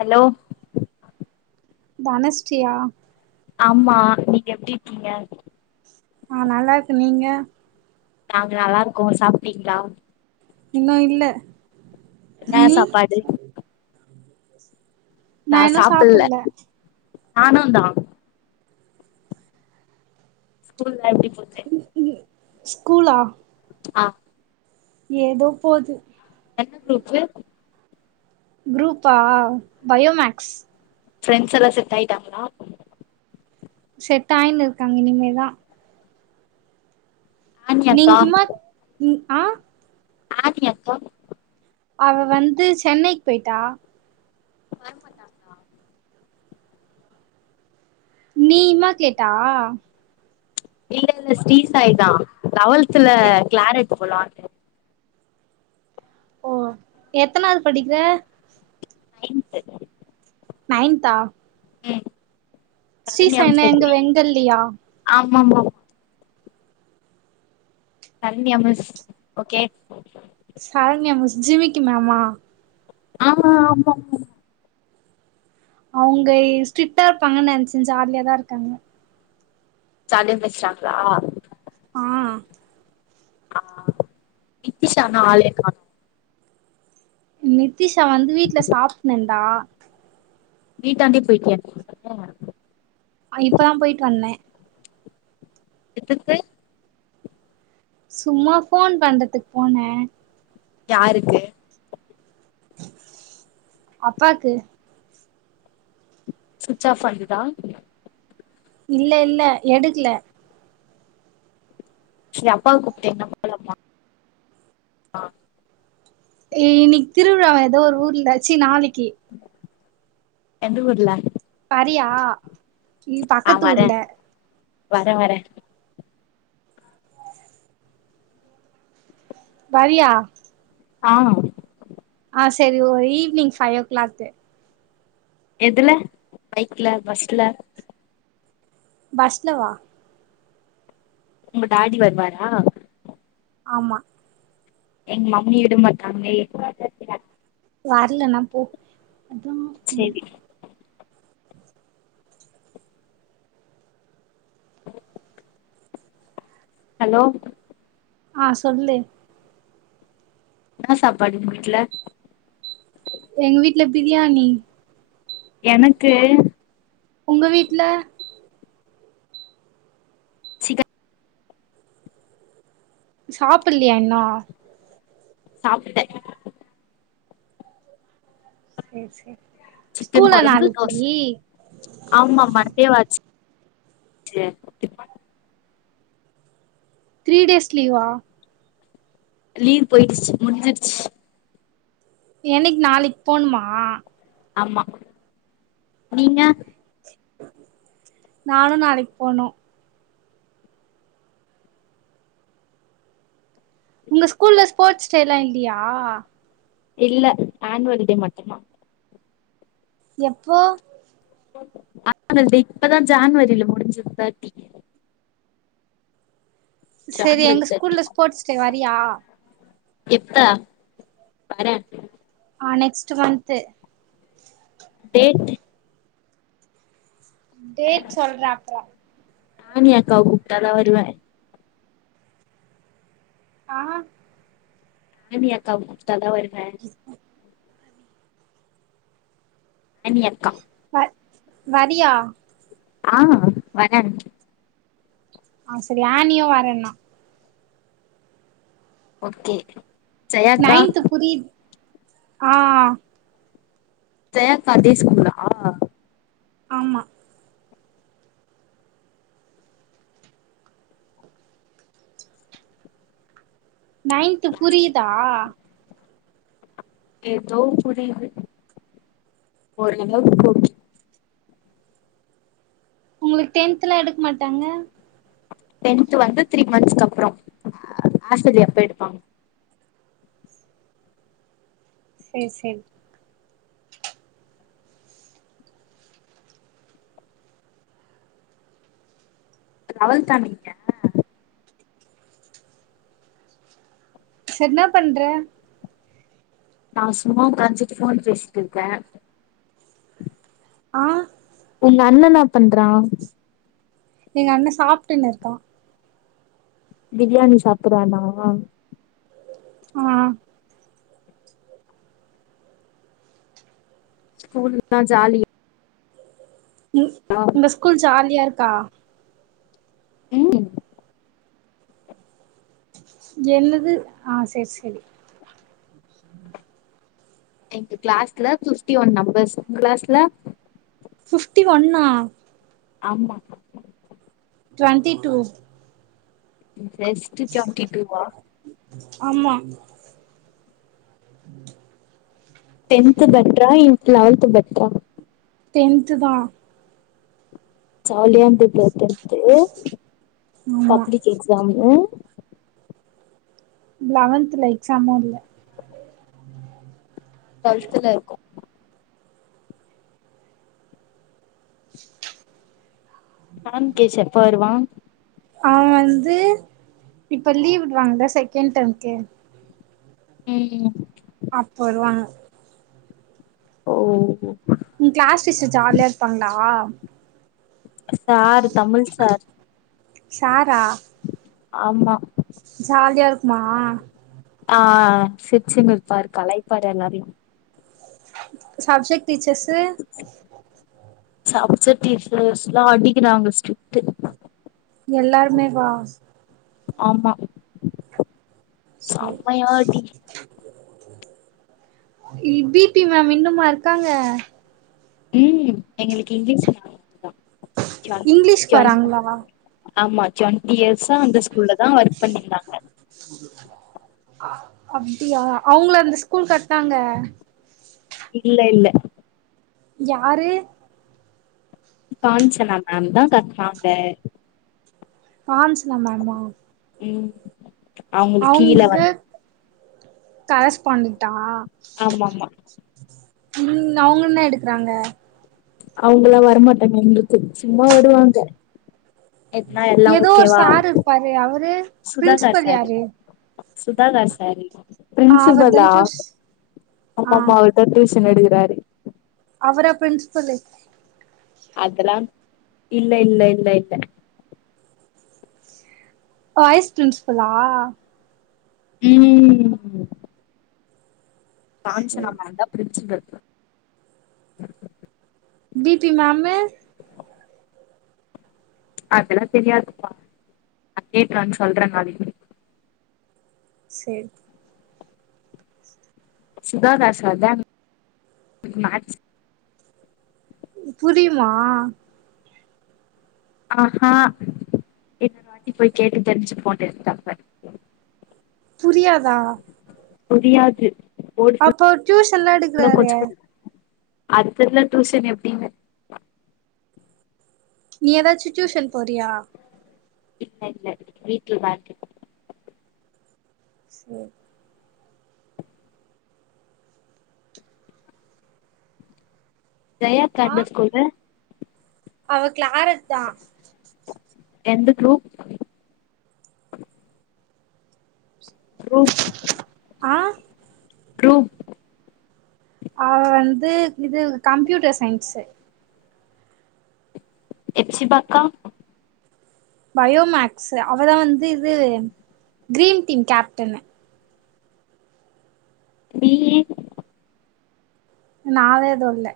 Hello தனஸ்ரீயா ஆமா நீங்க எப்டி இருக்கீங்க ஆ நல்லா இருக்க நீங்க நாங்க நல்லா இருக்கோ சாப்ட்டீங்ளா இன்னு இல்ல என்ன நீ சாப்பாடு நா இன்னு சாப்புட்ல சாப்புல்ல நானுந் தா ஸ்கூல்லா எப்டி போது ஸ்கூலா ஆ ஏதோ போது என்ன குரூப்பு குரூப்பா பயோமேக்ஸ் ஃரெண்ட்ஸ் எல்லா செட் ஆயிட்டாங்களா செட் ஆயினு இருக்காங்க இனிமேதா ஆனி நீங்க அக்கா சும்மாத் ம் ஆ [inaudible] அவ வந்து சென்னைக்கு போயிட்டா வரமாட்டாங்களா நீ இம்மா கேட்டா [unintelligible] ஸ்ரீசாய் தா லெவல்துல எ கிளாரட் போலான்னு ஓ எத்தனாவது படிக்கற நைன்த்து நைன்த்தா ம் ஸ்ரீ சரண்யா சாய்னா எங்க செட்டி வெங்கல்லியா ஆம்மாம்மா Saranya miss okay Saranya miss ஜிமிக்கு மேம்மா. ஆம்மா ஆமாம்மா அவுங்க ஸ்ட்ரிக்டா இருப்பாங்கன்னு நெனச்ச ஜாலியா தா இருக்காங்க ஜாலியா பேசுறாங்களா ஆ ஆ இத்திஷானா ஆளயே காணா நித்திஷா வந்து வீட்டுல சாப்டுன்னு இருந்தா வீட்டாண்டே போயிட்டியா நீயு ஆ இப்பதா போயிட்டு வந்த எதுக்கு சும்மா போன் பண்றதுக்கு போன யாருக்கு அப்பாக்கு சுவிச் ஆஃப் வந்துதா இல்ல இல்ல எடுக்கல சொ அப்பாக்கு [unintelligible] போலம்மா ஏ இன்னிக்கு திருவிழாவா எதோ ஒரு ஊர்ல ச்சி நாளைக்கி எந்த ஊர்ல வரியா இ ஆ வரே பக்கத்தூர்ல வரே வரே வரியா ஆ ஆ செரி ஓ ஈவி்னிங் ஃபை ஓ கிளாக்கு எதுல பைக்ல பஸ்ல பஸ்ல வா உங்க டாடி வருவாரா ஆமா எங்க மம்மி விட மாட்ராங்ளே வரலனா போ அதா சேரி ஹலோ ஆ சொல்லு என்னா சாப்பாடு உங்வீட்ல எங்க வீட்டுல பிரியாணி எனக்கு உங்க வீட்டுல சிக்க சாப்பில்லையா இன்னு சாப்டுட்டே சேரி சேரி சிக்கன் ஸ்கூலா கொழம்பு நாளக்கி தோச ஆமா மன்டே வாச்சே த்ரீ டேஸ் லீவா லீவ் போயிடுச்சு முடிஞ்சிடுச்சு என்னைக்கு நாளைக்கு போணுமா ஆமா நீங்க நானு நாளைக்கு போனு உங்க ஸ்கூல்ல ஸ்போர்ட்ஸ் டேல்லா இல்லியா இல்ல ஆன்வல் டே மட்டுதா எப்போ ஆன்வல் டே இப்பதா ஜான்வரியல முடிஞ்சிது தேட்டி சரி ஜான்வரி எங்க தேர்ட்டி ஸ்கூல்ல ஸ்போர்ட்ஸ் டே வரியா எப்ப வரே ஆ நெக்ஸ்ட் மந்த்து டேட்டு டேட் சொல்றே அப்றோ ஆணி அக்காவ கூப்டாதா வருவே அஹ் ஆணி அக்காவ கூப்டாதா வருவே [unintelligible] ஆணியக்கா வ வரியா ஆஹ் வரே ஆ சரி ஆனியு வரேன்னா ஓக்கே நைன்த்து புரியித் ஆ [unintelligible] சன்டேஸ் ஸ்கூலா ஆமா நைன்த்து புரியுதா எதோ புரியிது [unintelligible] உங்ளுக்கு டென்த்லா எடுக்க மாட்டாங்க டென்த்து வந்து த்ரீ மந்த்ஸுக்கு அப்றோ ஹாஃப்டயெலில அப்ப எடுப்பாங்க சேரி சேரி லவெல்த்தா நீங்க சேர் என்ன பண்ற நா சும்மா ஒக்காஞ்சிட்டு ஃபோன் பேசிட்ருக்கே ஆ உங்கண்ண என்னா பண்றா எங்க அண்ண சாப்ட்டுன்னு இருக்கா பிரியாணி சாப்புட்றானா ஆ ஸ்கூல் இல்லனா ஜாலி ம் ஆ உங்க ஸ்கூல் ஜாலியா இருக்கா ம் என்னது ஆ சேர் சேரி எங்க கிளாஸ்ல சுஸ்டி ஒன் நம்பர்ஸு உங்க கிளாஸ்ல ஃபிஃப்டி ஒன்னா ஆமாப்பா டுவென்ட்டி டூ ஜஸ்ட்டு செவன்ட்டி டூவா ஆமா டென்த்து பெட்ரா இன் லவெல்த்து பெட்ரா டென்த்து தா ஜாலியா இருந்தது டென்த்து ஆமா பப்ளிக் எக்ஸாமு லவென்த்துல எக்ஸாமு இல்ல டுவெல்த்துல இருக்கு ஃபாம் கேஷ் எப்பவருவா அவ வந்து இப்ப லீவ் விடுவாங்கல செகண்ட் டேம்க்கு ம் அப்ப வருவாங்க ஓஹோ உங் கிளாஸ் டீச்சர் ஜாலியா இருப்பாங்ளா சாரு தமிழ் சாரு சாரா ஆமா சாலியா இருக்குமா ஆ சிர்ச்சுன் இருப்பாரு கலாய்ப்பாரு எல்லாரையு சப்ஜெக்ட் டீச்சர்ஸு சப்ஜெக்ட் டீச்சர்ஸ்லா அடிக்கிறாங்க ஸ்ட்ரிக்ட்டு எல்லாருமேவா ஆமா சேரி செம்மையா அடி இ பி டீ மேம் இன்னும்மா இருக்காங்க ம் எங்களுக்கு இங்லீஷ் [inaudible] ஜாலி இங்கிலீஷ்க்கு ஜாலிதா வராங்களா ஆமா டுவண்ட்டி இயர்ஸா அந்த ஸ்கூல்லதா ஒர்க் பண்ணிந்தாங்க அப்டியா அவுங்ளா அந்த ஸ்கூல் கட்னாங்க இல்ல இல்ல யாரு காஞ்சனா மேம்தா கட்னாங்க காஞ்சனா மேமா ம் அவங்களுக்கு கீழ அவுங்ளுக்கு வந்து கரஸ்பாண்டட்டா ஆமா ஆமா ம் அவுங்க என்னா எடுக்கறாங்க அவுங்கெல்லா வரமாட்டாங்க எங்ளுக்கு சும்மா வருவாங்க எப்புன்னா எல்லா ஏதோ ஒரு ஓகேவா சார் இருப்பாரு அவரு சுதாகர் பிரின்சிபல் சாரு யாரு சுதாகர் சாரு ஆ அவர் தான் பிரின்சிபலா சூஸ் ஆ ஆமாம்மா அவரு டியூசன் எடுக்குறாரு அவரா பிரின்ஸ்பலு அதுல்லா இல்ல இல்ல இல்ல இல்ல வைஸ் பிரின்ஸ்பலா ம் காஞ்சனா சேரி மேம்தா பிரின்ஸ்சிபல் பிப்பி மேமு அதெல்லா தெரியாதுப்பா நா கேட்டு வந்து சொல்றே நாளிக்கு சேரி சுதாகர் சார்தா எங் எனக்கு மேக்ஸ்சு புரியுமா அ ஆ இன்னொரு வாட்டி போய் கேட்டு தெரிஞ்சுப்போ டெப்தாவே புரியாதா புரியாது போர்டு அப்போ டியூஷன்லா எடுக்றாரே அது தெர்ல டூயூஷன் எப்டின்னு நீ ஏதாச்சும் டியூஷன் போறியா இல்ல இல்ல வீட்லதா இருக்க சேர் ஜெயாக்கா ஆ எந்த ஸ்கூலு அவ கிளாரட்தா எந்த குரூப் குரூப் ஆ குரூப் அவ வந்து இது கம்ப்யூட்டர் சயின்ஸ்சு எப்சிபா அக்கா பயோ மேக்ஸ்சு அவதா வந்து இது கிரீன் டீம் கேப்டனு நீயி நாவேதொல்ல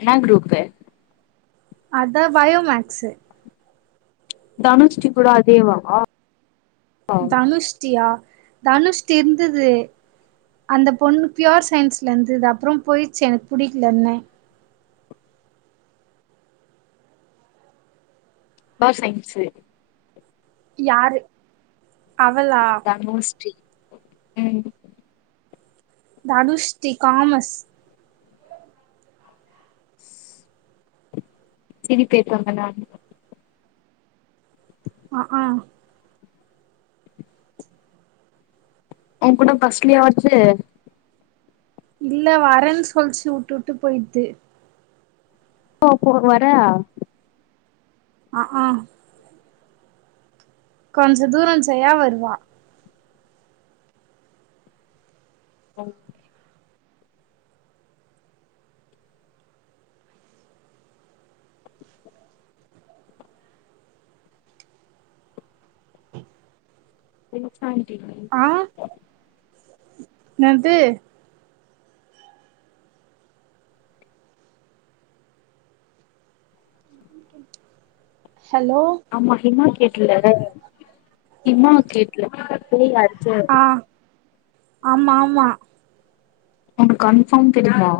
என்னா குரூப்பு அத்தா பயோ மேக்ஸ்சு தனுஸ்ரீ கூட அதேவா பயோ தனுஷ்டியா தனுஷ்டி இருந்தது அந்த பொண்ணு பியோர் சயின்ஸ்லருந்தது அப்றோ போயிச்சு எனுக்கு புடிக்கலன்னு பியார் சைன்ஸ்சு யாரு அவளா தனுஸ்ரீ ம் தனுஷ்டி காமஸ் சிரி கேப்பாங்கலா ஆஹா ஓங் கூட பஸ்லயா வந்துச்சி இல்ல வரேன் சொல்ச்சி வுட்டுவுட்டு போயிட்து போ போ வரே ஆ ஆ கொஞ்ச தூரோ ஜெயா வருவா ம் பூச்சாண்டி ஆ என்னது ஹலோ ஆமா ஹிமா கேடல ஹிமா கேட்டுல பேய்யாச்ச ஆ ஆமா ஆமா உனக்கு கன்பார்ம் தெரியுமா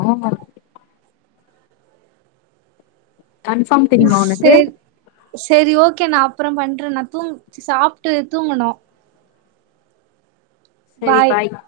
கன்ஃபார்ம் தெரியுமா உனக்கு சரி சரி ஓகே நா அப்றோ பண்ணுறே நா தூங்க சாப்ட்டு தூங்கணு சரி பாய் மா